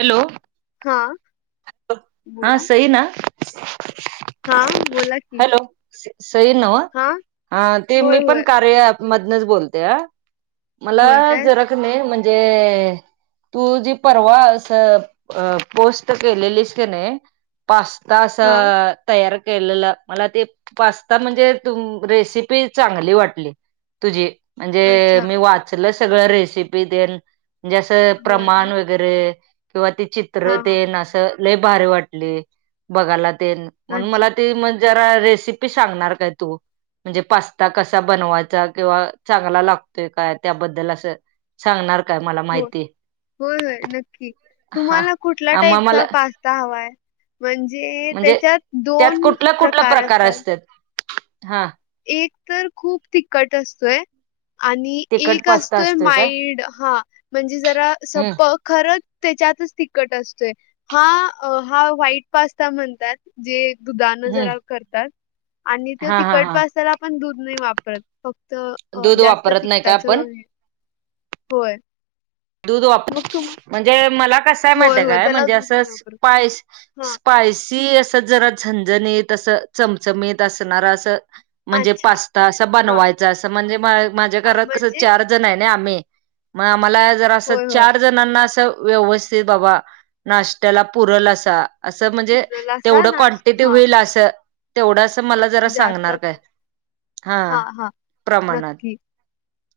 Hello हा हा बोला सई ना हा बोला की हॅलो सई न्हवं हा ते मी होय पण होय कार्या ऍप मधनच बोलत्या मला होय काय जरा की नय म्हणजे तू जी परवा असं अ पोस्ट केलेलीस की नयी पास्ता असा हा तयार केलेला मला ते पास्ता म्हणजे तुम रेसिपी चांगली वाटली तुझी म्हणजे अच्छा मी वाचल सगळ रेसिपी तेन म्हणजे असं होय काय प्रमाण वगै तर किंवा ते हा चित्र हा तेन अस लय भारी वाटली बघायला तेन म्हणून अच्छा मला ती मग जरा रेसिपी सांगणार काय तू म्हणजे पास्ता कसा बनवायचा किंवा चांगला लागतोय काय त्याबद्दल असं सांगणार काय मला हो माहिती कुठल्या आम्हा मला टाईपचा पास्ता हवाय म्हणजे त्याच्यात त्यात दोन कुठला कुठला प्रकार असतात हा एक तर खूप तिखट असतोय आणि तिखट एक पास्ता असतोय का माईड हा म्हणजे जरा हम्म सपक खरंच त्याच्यातच तिखट असतोय हा अ हा व्हाईट पास्ता म्हणतात. जे दुधानं हम्म जरा करतात आणि ते हा हा तिखट हा पास्ताला आपण दूध नाही वापरत. फक्त अ दूध जास्त वापरत नाही का तिखटाच आपण हे होय. दूध वाप मग केव्हा म्हणजे मला कसंय माहिती काय म्हणजे असं नाही वापरत. स्पाय हां. स्पायसी असं जरा झणझणीत असं चमचमीत असंणार असं म्हणजे अच्छा. पास्ता अस हां, बनवायचा अस म्हणजे माझ्या हां. घरात कस चार म्हणजे चार जण हाय नय आम्ही मग आम्हाला जरा असं होय, होय. चार चार जणांना असं व्यवस्थित बाबा नाष्टयाला पुरल असा असं म्हणजे पुरल असा तेवढं नाश क्वानटीटी हां. होईल असं तेवढं अस मला जरा जास्त सांगणार काय असेल. हा हां, हां. प्रमाणात नक्की.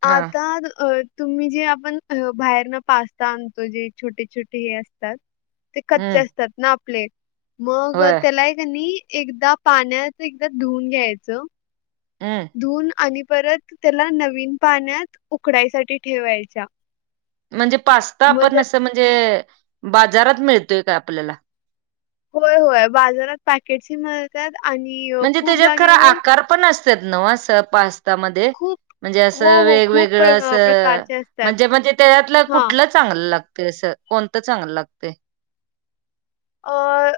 हा आता द अ तुम्ही जे आपण ह्यो बाहेरन पास्ता आणतोय जे छोटे छोटे हे असतात. ते कच्चे हम्म असतात ना आपले मग होय त्याला हाय की नई एकदा पाण्यात एकदा धुवून घ्यायचं. हा धुवून आणि परत त्याला नवीन पाण्यात उकडायसाठी ठेवायच्या. म्हणजे पास्ता मग आपण जर असं म्हणजे बाजारात मिळतोय का आपल्याला होय होय बाजारात पॅकेटची म म्हणजे त्याच्यात खर आकार पण असत्यात नव असं पास्तामध्ये खूप म्हणजे हो असं हो खूप वेगवेगळं प्र असं प्रकारचे असतात म्हणजे म्हणजे त्याच्यातल हा कुठलंच चांगलं लागतय असं कोणतं चांगलं लागतय. अ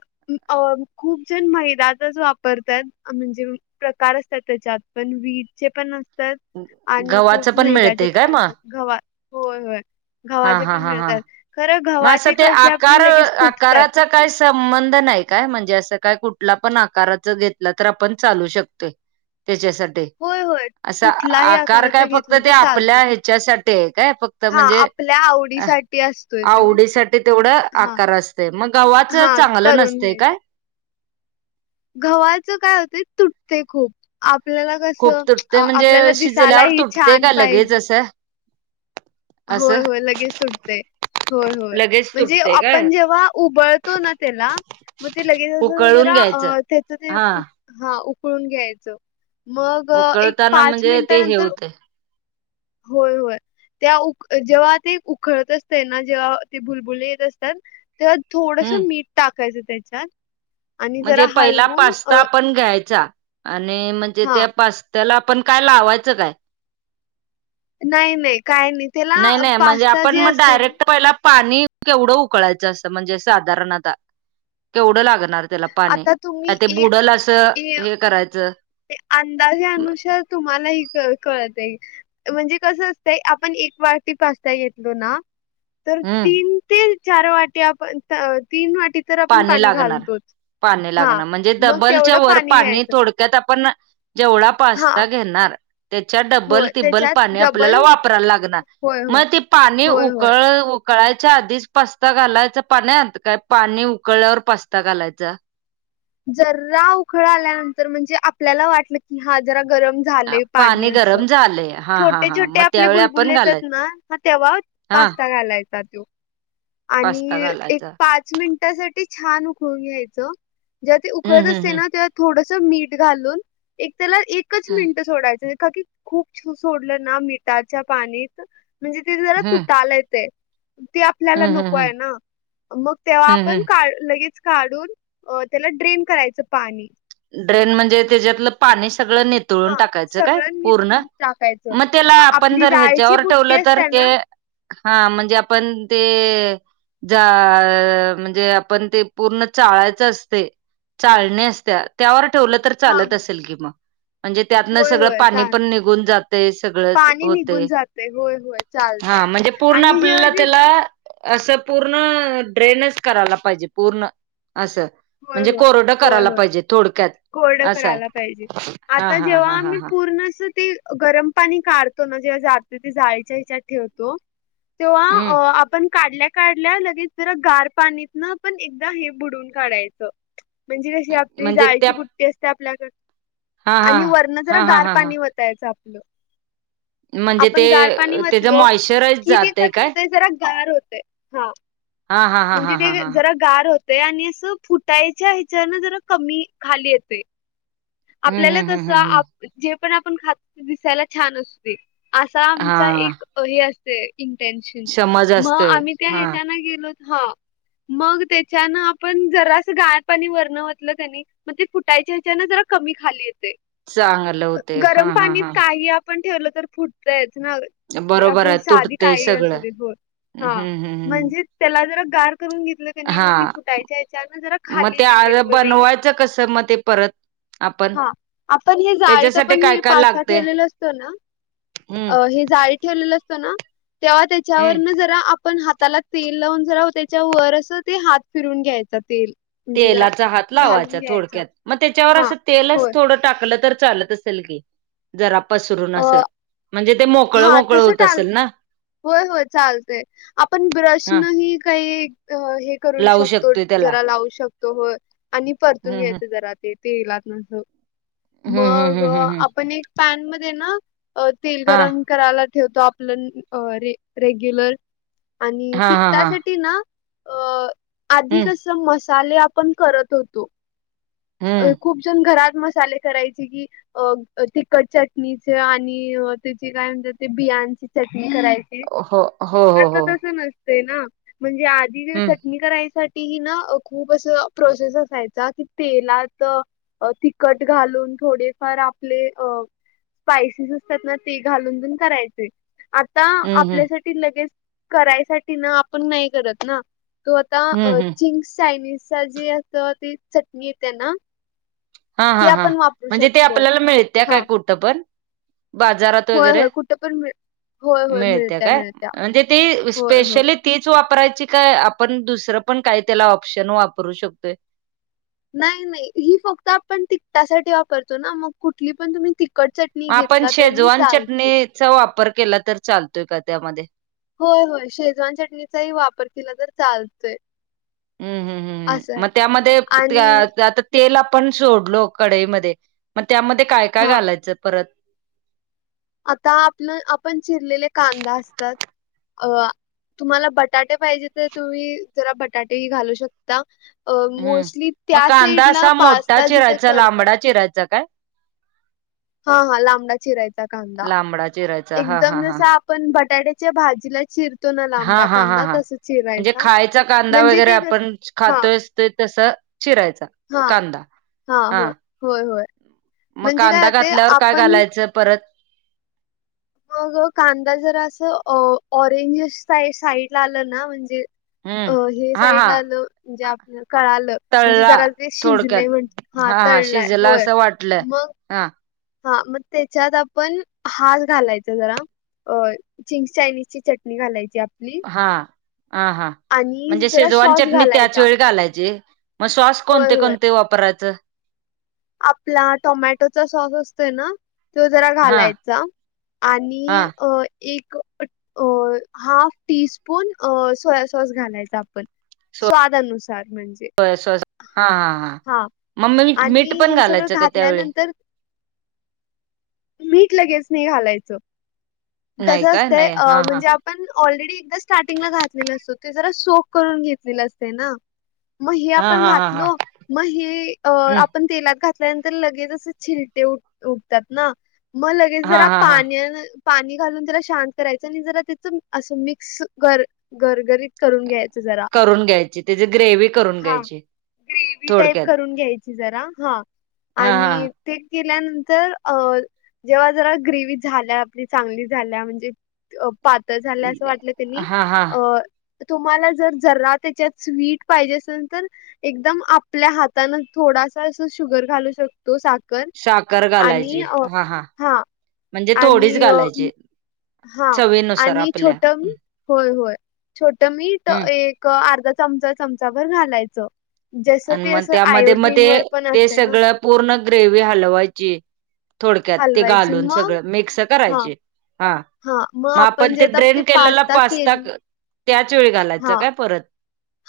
खूप जण मैदातच वापरतात. म्हणजे प्रकार असतात त्याच्यात पण व्हिट चे पण असत आणि खूप गव्हाचं पण मैदा्याचे मिळतंय काय पण मग? असतात गव्हा होय होय हा गव्हाचे हा पण हा हा. मिळतात खरं मग गव्हाचे कशे आपले लगेच तुटतात. काही संबंध नाही काय म्हणजे असं काय कुठला पण आकाराच घेतला तर आपण चालू शकतोय. तेच्यासाठी होय होय असा कुठलाही आकार काय आकाराचा फक्त घेतला ते तर आपल्या चालतोय ह्याच्यासाठी आहे काय फक्त हा म्हणजे आपल्या अ, आवडीसाठी अस आवडीसाठी तेवढं आकार असतय मग गव्हाच हा चांगलं करून नसते घ्यायचा काय गव्हाचं काय होतय तुटते खूप आपल्या कस खूप तुटते म्हणजे आपल्याला दिसायला शिजल्यावर ही तुटते छान का लगेच पाहिजे असं असं होय होय लगेच तुटतंय होय होय लगेच म्हणजे तुटते काय आपण जेव्हा उबळतो ना त्याला मग ते लगेच अस उकळून जरा घ्यायचं त्याच ते हा उकळून घ्यायचं. मग एक उकळताना पाच म्हणजे ते हे मिनिटानंतर होते होय होय त्या जेव्हा ते उखळत असत ना जेव्हा ते भुलबुले येत असतात. तेव्हा थोडस हम्म मीठ टाकायचं त्याच्यात आणि म्हणजे जरा पहिला हलवून पास्ता अ आपण घ्यायचा. आणि म्हणजे हा त्या पास्त्याला आपण काय लावायचं काय नाही नाही काय नाही. त्याला नाही नाही म्हणजे पास्ता आपण जे मग असतोय ना डायरेक्ट पहिला पाणी केवढं उकळायचं असतं, म्हणजे साधारण आता केवढं लागणार. त्याला पाने आता तुम्ही काय ते एक बुडल असं ए हे करायचं. ते अंदाजानुसार तुम्हाला ही कळ-कळतय. म्हणजे कसं असतंय आपण एक वाटी पास्ता घेतलो ना. तर हम्म तीन ते चार वाटी आप त-तीन वाटी. तर आपण पाणी लागणार, घालतोच पाणी हा लागणार म्हणजे मग डबलच्या तेवढं वर पाणी घ्यायचं थोड त्यात आपण जेवढा हा पास्ता घेणार त्याच्या डबल, होय टीब्बल त्याच्यात पाणी डबल आपल्याला वापरा लागणार. होय म होय ते पाणी होय होय उकळ ऊ कळायच्या आधीच पास्ता घालायचं पाण्यांत, काय पाणी उकळल्यावर पास्ता घालायचा. जरा उकळ आल्यानंतर म्हणजे आपल्याला वाटलं की हा जरा गरम झालंय पाणी असं गरम झालंय हा हा छोटे, हा छोटे मग आपले त्यावेळी बुलबुल आपण घालायच येतात ना हा तेव्हा. हा पास्ता घालायचा त्यो. पास्ता आणि एक घालायचा पाच मिनटासाठी छान उकळून घ्यायचं. जेवा ते उकळत हम्म असते हम्म ना तेवा थोडस मीठ घालून एक त्याला एकच हम्म मिनट सोडायचं. का की खूप छू सोडलं ना मिठाच्या पाणीत म्हणजे ते जरा हम्म तुटालं येतंय. ती आपल्याला हम्म हम्म नको हम्म आहे ना, मग तेव्हा हम्म हम्म आपण का लगेच काढून. अ, त्याला ड्रेन करायचं पाणी. ड्रेन म्हणजे त्याच्यातलं पाणी सगळं नि थळून हा टाकायचं काय सगळं पूर्ण, निथळून टाकायचं. म त्याला आ- आपण आपली जर जाळीची ह्याच्यावर बुट्टी ठेवलं तर असते ते ना हा म्हणजे आपण ते. जा म्हणजे आपण ते पूर्ण चाळायच असतय. चाळणी असत्या त्यावर ठेवलं तर हा चालत असेल कि म. म्हणजे त्यातनं होय सगळं होय पाणी चाल पण निघून जातंय सगळंच पाणी होतय. निघून जाते होय होय चालतंय हा म्हणजे पूर्ण आणि जेव्हा आपल्याला जे त्याला. असं पूर्ण ड्रेनचं कराला पाहिजे पूर्ण असं. म्हणजे कोरडं कराला पाहिजेत. कोरड करायला पाहिजे, हा आता हा जेव्हा हा हा आम्ही पू हा पूर्ण असं ते गरम पाणी काढतो ना जेव्हा जात ते जाळीच्या याच्यात ठेवतो तेव्हा अ हम्म आपण काढल्या, काढल्या लगेच जरा गार पाणीत न पण एकदा हे बुडून काढायचं. म्हणजे ही आपली म्हणजे त्या जाळीची बुट्टी असते आपल्याकड, हा हा आणि वरण जरा हा हा गार हा हा पाणी वत त्यायच आपलं. म्हणजे आपण ते गार पाणी त्याच वतलो, मॉइश्चराईज कि ते जातय कस काय होतय जरा गार होतय. हा हा हा हा म्हणजे हा हा ते हा हा. जरा गार होतय आणि अस फुट टाईच्या हेच्यााण जरा कमी खाली येतय. हम्म आपल्याला हम्म हम्म कसं हम्म हम्म आप जे पण आपण खात दिसायला छान असते. आसा आमचा हा एक हे असतेय. इंन्टेशन, समज म असते आम्ही त्या हा ह्याच्यान गेलोत हं! मग त्याच्यान आपण जरा असं गार पाणी वरणवतलं कनी मग ते फुटायच्या ह्याच्या ना जरा कमी खाली येतय, चांगलं होते हा गरम हा पाणीत हा काहीआप पण ठेवलं तर फुटतयच ना. ती बरोबर आपली आहे साधी तुटते काही असू सगळं देत, [unintelligible] हम्म हा हम्म हम्म म्हणजे? त्याला जरा गार करून घेतलं कनी हा मग ते फुटायच्या याच्या न जरा खाली लिमिटमध्ये येईल. आच्छा कस म ते परत. आपण हा आपण हे जाळीत त्याच्यासाठी पण काय हे काय पास्ता लागते ठेवलेलं असतो ना. हम्म अ हे जाळीत ठेवलेलं असतं ना तेव्हा त्याच्यावर हम्म न जरा पण हाताला तेल लावून जरा त्याच्यावर असं ते हात फिरून घ्यायचा तेल म्हणजे जरा तेलाचा हात लावायचा घालून घ्यायचा थोडक्यात मग त्याच्यावर हा असं तेलच होय थोडं टाकल तर चालत असेल की जरा पसरून अ असं म्हणजे मो मोकळ, हा मोकळ तसं होत टाक असेल ना? होय, होय चालतय आपण हा ब्रशन ही काही अ हे करू लावू शकतो शकतोय त्याला जरा लावू शकतो होय आणि परतून हम्म हम्म घ्यायचं जरा ते. तेलातन अस हम्म मग हम्म हम्म हम्म हम्म आपण एक पॅन मध्ये ना तेल हा गरम करायला ठेवतो आपलं रे रेग्युलर आणि हा हा हा तिकतासाठी ना अ अधिक हम्म कस मस्त मसाले आपण करत होतो, हम्म खूपजण घरात मसाले करायचे कि अ तिखट चटणीचे आणि त्याची काय म्हणतात ते बियाची चटणी करायची हो हो हो आता हो तस नसत ना म्हणजे आधी जे हम्म चट करायसाठी ती ही ना खूप असं प्रोसेस असायचा की ते तिखट घालून थोडेफार आपले अ स्पायसेस असतात ना ते घालून पन करायचे. आता हम्म हम्म आपल्यासाठी लगेच करायसाठी ना आपण नाही करत ना. तो आता हम्म हम्म चिंग्स चायनीजचा जे अस त चटणी येते ना हा ती हा हां आपण वापरू म्हणजे ते शकतो आपल्याला मिळते काय हा कुठं पण? बाजारात होय वगैरे? होय कुठं पण मिळ होय होय मिळते मिळत्या काय मिळत्या म्हणजे ती होय होय स्पेशली तीच वापरायची का आपण दुसरं पण काय त्याला ऑप्शन वापरू शकतोय? नाही, नाही ही फक्त आपण तिकटासाठी वापरतो ना मग कुठली पण तुम्ही तिखट च आपण शेजवान चटणीचा वापर केला तर चालतोय का त्यामध्ये? होय, होय शेजवान चटणीचाही वापर केला तरी चालतोय. हम्म, हम्म, असं हम्म मग आहे त्यामध्ये आणि आता तेल आपण सोडलो कडाईमध्ये मग त्यामध्ये काय, काय हा घालायचं परत? आता आपलं आपण चिरलेले कांदा असतात अ तुम्हाला बटाटे पाहिजे तर तुम्ही जरा बटाटेही घालू शकता. अ हम्म मोसली मग त्या कांदा साईडला असा मोठा पास्ता जिथे चिरायचा करतात. लांबडा चिरायचा काय? हा हा लांबला चिरायचा कांदा लांबडा चिरायचा हा एकदम हा हा जसा पण बटाट्याच्या भाजीला चिर हा हा हा हां म्हणजे खायचा कांदा म्हणजे वगैरे ते आपण कसं हां, खातोय ते तस चिरायच. हां, कांदा हां. हा होय, होय, होय. मग म्हणजे काय कांदा होते घातल्यावर काय आपण घालायचं? परत? मग कांदा जरा असं ऑरेंज सा साईड ला आलं ना म्हणजे अ हम्म हे हा साईड हा ला आलो जे आप कळालं म्हणजे तळला जरा ते थोडक्यात शिजले म्हण हा तळलाय शिजला होय असं वाटलं मग हा. हा मग त्याच्यात आपण हात घालायच जरा. अ चिंग्स चायनीज ची चटणी घालायची आपली. हा हां हा आणि म्हणजे जरा शेजवान सॉस चटणी त्याच घालायचा. वेळी घालायची? मग सॉस होय, कोणते होय. कोणते वापरायचं? आपला टोमॅटोचा सॉस असतोय ना तो जरा हा घालायचा हा आणी हा अ एक अ हाफ टीस्पून अ सोया सॉस घालायचा आपण. स्वादनुसार म्हणजे सोया सॉस हां हां हां मग मी मीठ आणि पण हे सगळं घालायचं का त्यावेळी. घातल्यानंतर मीठ लगेच नाही घालायचं. नाही कसं काय असतंय नाही हा हा म्हणजे आप पण ऑलरेडी एकदा स्टार्टिंगला घातलेला असतो ते जरा सोख करून घेतलेलं असते ना. म हे हा आपण हा हा हा घातलो मग हे, हम् पण तेलात घातल्यानंतर लगेच अस छीलटे उठतात ना मग लगेच हा जरा हा हा पाण्यान पाणी घालून त्याला शांत करायचं आणि जरा त्याच असं मिक्स गर गरगरीत करून घ्यायचं जरा. करून घ्यायची त्याची ग्रेव्ही करून हा, घ्यायची ग्रेवी टाईप थोडक्यात करून घ्यायची जरा हा हा आणी हा ते केल्यानंतर अ जेव्हा जरा ग्रेवी झाल्या आपली चांगली झाल्या म्हणजे पातळ झालं असं वाटलं क नई हा हा अ तुम्हाला जर जरा त्याच्यात स्वीट पाहिजे असलं तर एकदम आपल्या हातान थोडासा अस शुगर घालू शक तो साखर साखर आणी घालायची अ हा हा म्हणजे थोडीच आणी अ घालायची हां चवीनुसार आणि आपल्या छोटं मी होय होय छोट मीठ एक हम् एक अर्धा चमचा चमचा भर घालायचं. जस आणि ते मग अस आयोडीन वर पण असतंय ना. पुर्ण ग्रेव्ही हलवायची थोडक्यात ते हलवायची घालून मग सगळं मिक्स हा करायची. हा मग आपण ते ड्रेन केलेला पास्ता त्याच वेळी घालायचं काय परत.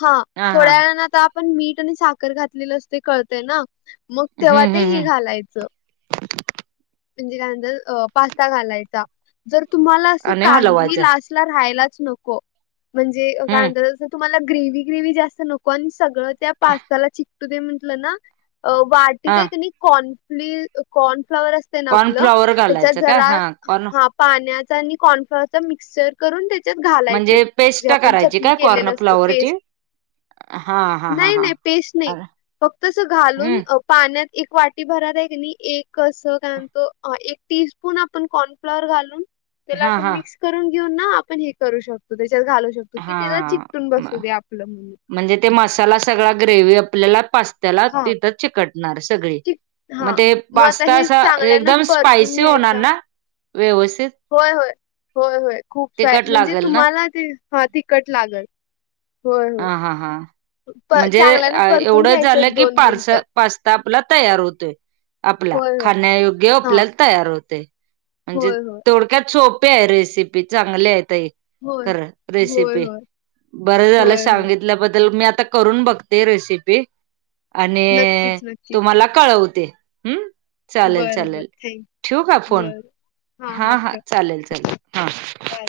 हां हा हा थोड्या वेळानं आता पण मीठ आणि साखर घातलेलं असतंय कळतय ना मग तेव्हा हम्म ते हम्म हे हम्म घालायचं. म्हणजे काय नंतर अ पास्ता घालायचा जर तुम्हाला अस आणि काहीही हलवायचा लास्ट राहायलाच नको. म्हणजे काय हम्म म्हणतात तुम्हाला ग्रेव्ही ग्रेव्ही जास्त नको आणि सगळं त्या पा त्याला चिकटू दे म्हंटलं ना वाटीत हा आहे का नाही कॉर्नफ्ली कॉर्नफ्लॉवर अस आपलं कॉर्नफ्लॉवर त्याच्यात घालायचं काय जरा हा कॉर्न पाण्याचा आणि कॉर्नफ्लावरचा मिक्स करून त्याच्यात घालायचं म्हणजे जे पेस्ट आपण करायची चटणी काय केलेलं असतं कॉर्नफ्लॉवरची? पेस्ट. हा हा हा नाय, हा नाय पेस्ट नाही अर फक्त अस घालून हम्म पाण्यात एक वाटी भरारानी एक असं त्यानंतर एक टी स्पून आपण कॉर्नफ्लॉवर घालून त्याला हा असं हा मिक्स करून घेऊन ना आपण हे करू शकतो. त्याच्यात घालू शकतो कि हा त्याला चिकटून बसू दे हा आपलं म्हणून. म्हणजे ते मसाला सगळा ग्रेव्ही आपल्याला पास्त्याला हा तिथं चिकट णार सगळी चिक हा मग ते आता पास्ता हे असा चांगल्यान एकदम परतून स्पायसी होणार घ्यायचा ना? व्यवस्थित. होय होय होय होय खूप स्पाय तिखट म्हणजे लागेल ना तुम्हाला ते हा तिखट लागल. होय होय हां हां हां म्हणजे चांगल्यान परतून एवढं घ्यायचं झालं एक की दोन पार्स मिनिटं पास्ता आपला तयार होतोय आपला होय होय खाण्यायोग्य हा आपल्याला तयार होतोय. म्हणजे होय होय थोडक्यात सोपी आहे रेसिपी चांगली आहे ताई. होय कर, होय रेसिपी होय बर झालं होय होय सांगितल्याबद्दल, मी आता करून बघते रेसिपी आणी नक्कीच नक्कीच तुम्हाला कळवते, हम्म. चालेल, बरं बरं चालेल थँक ठेऊ का फोन? बरं हां हा, हां हा ठेव चालेल, चालेल हा चालेल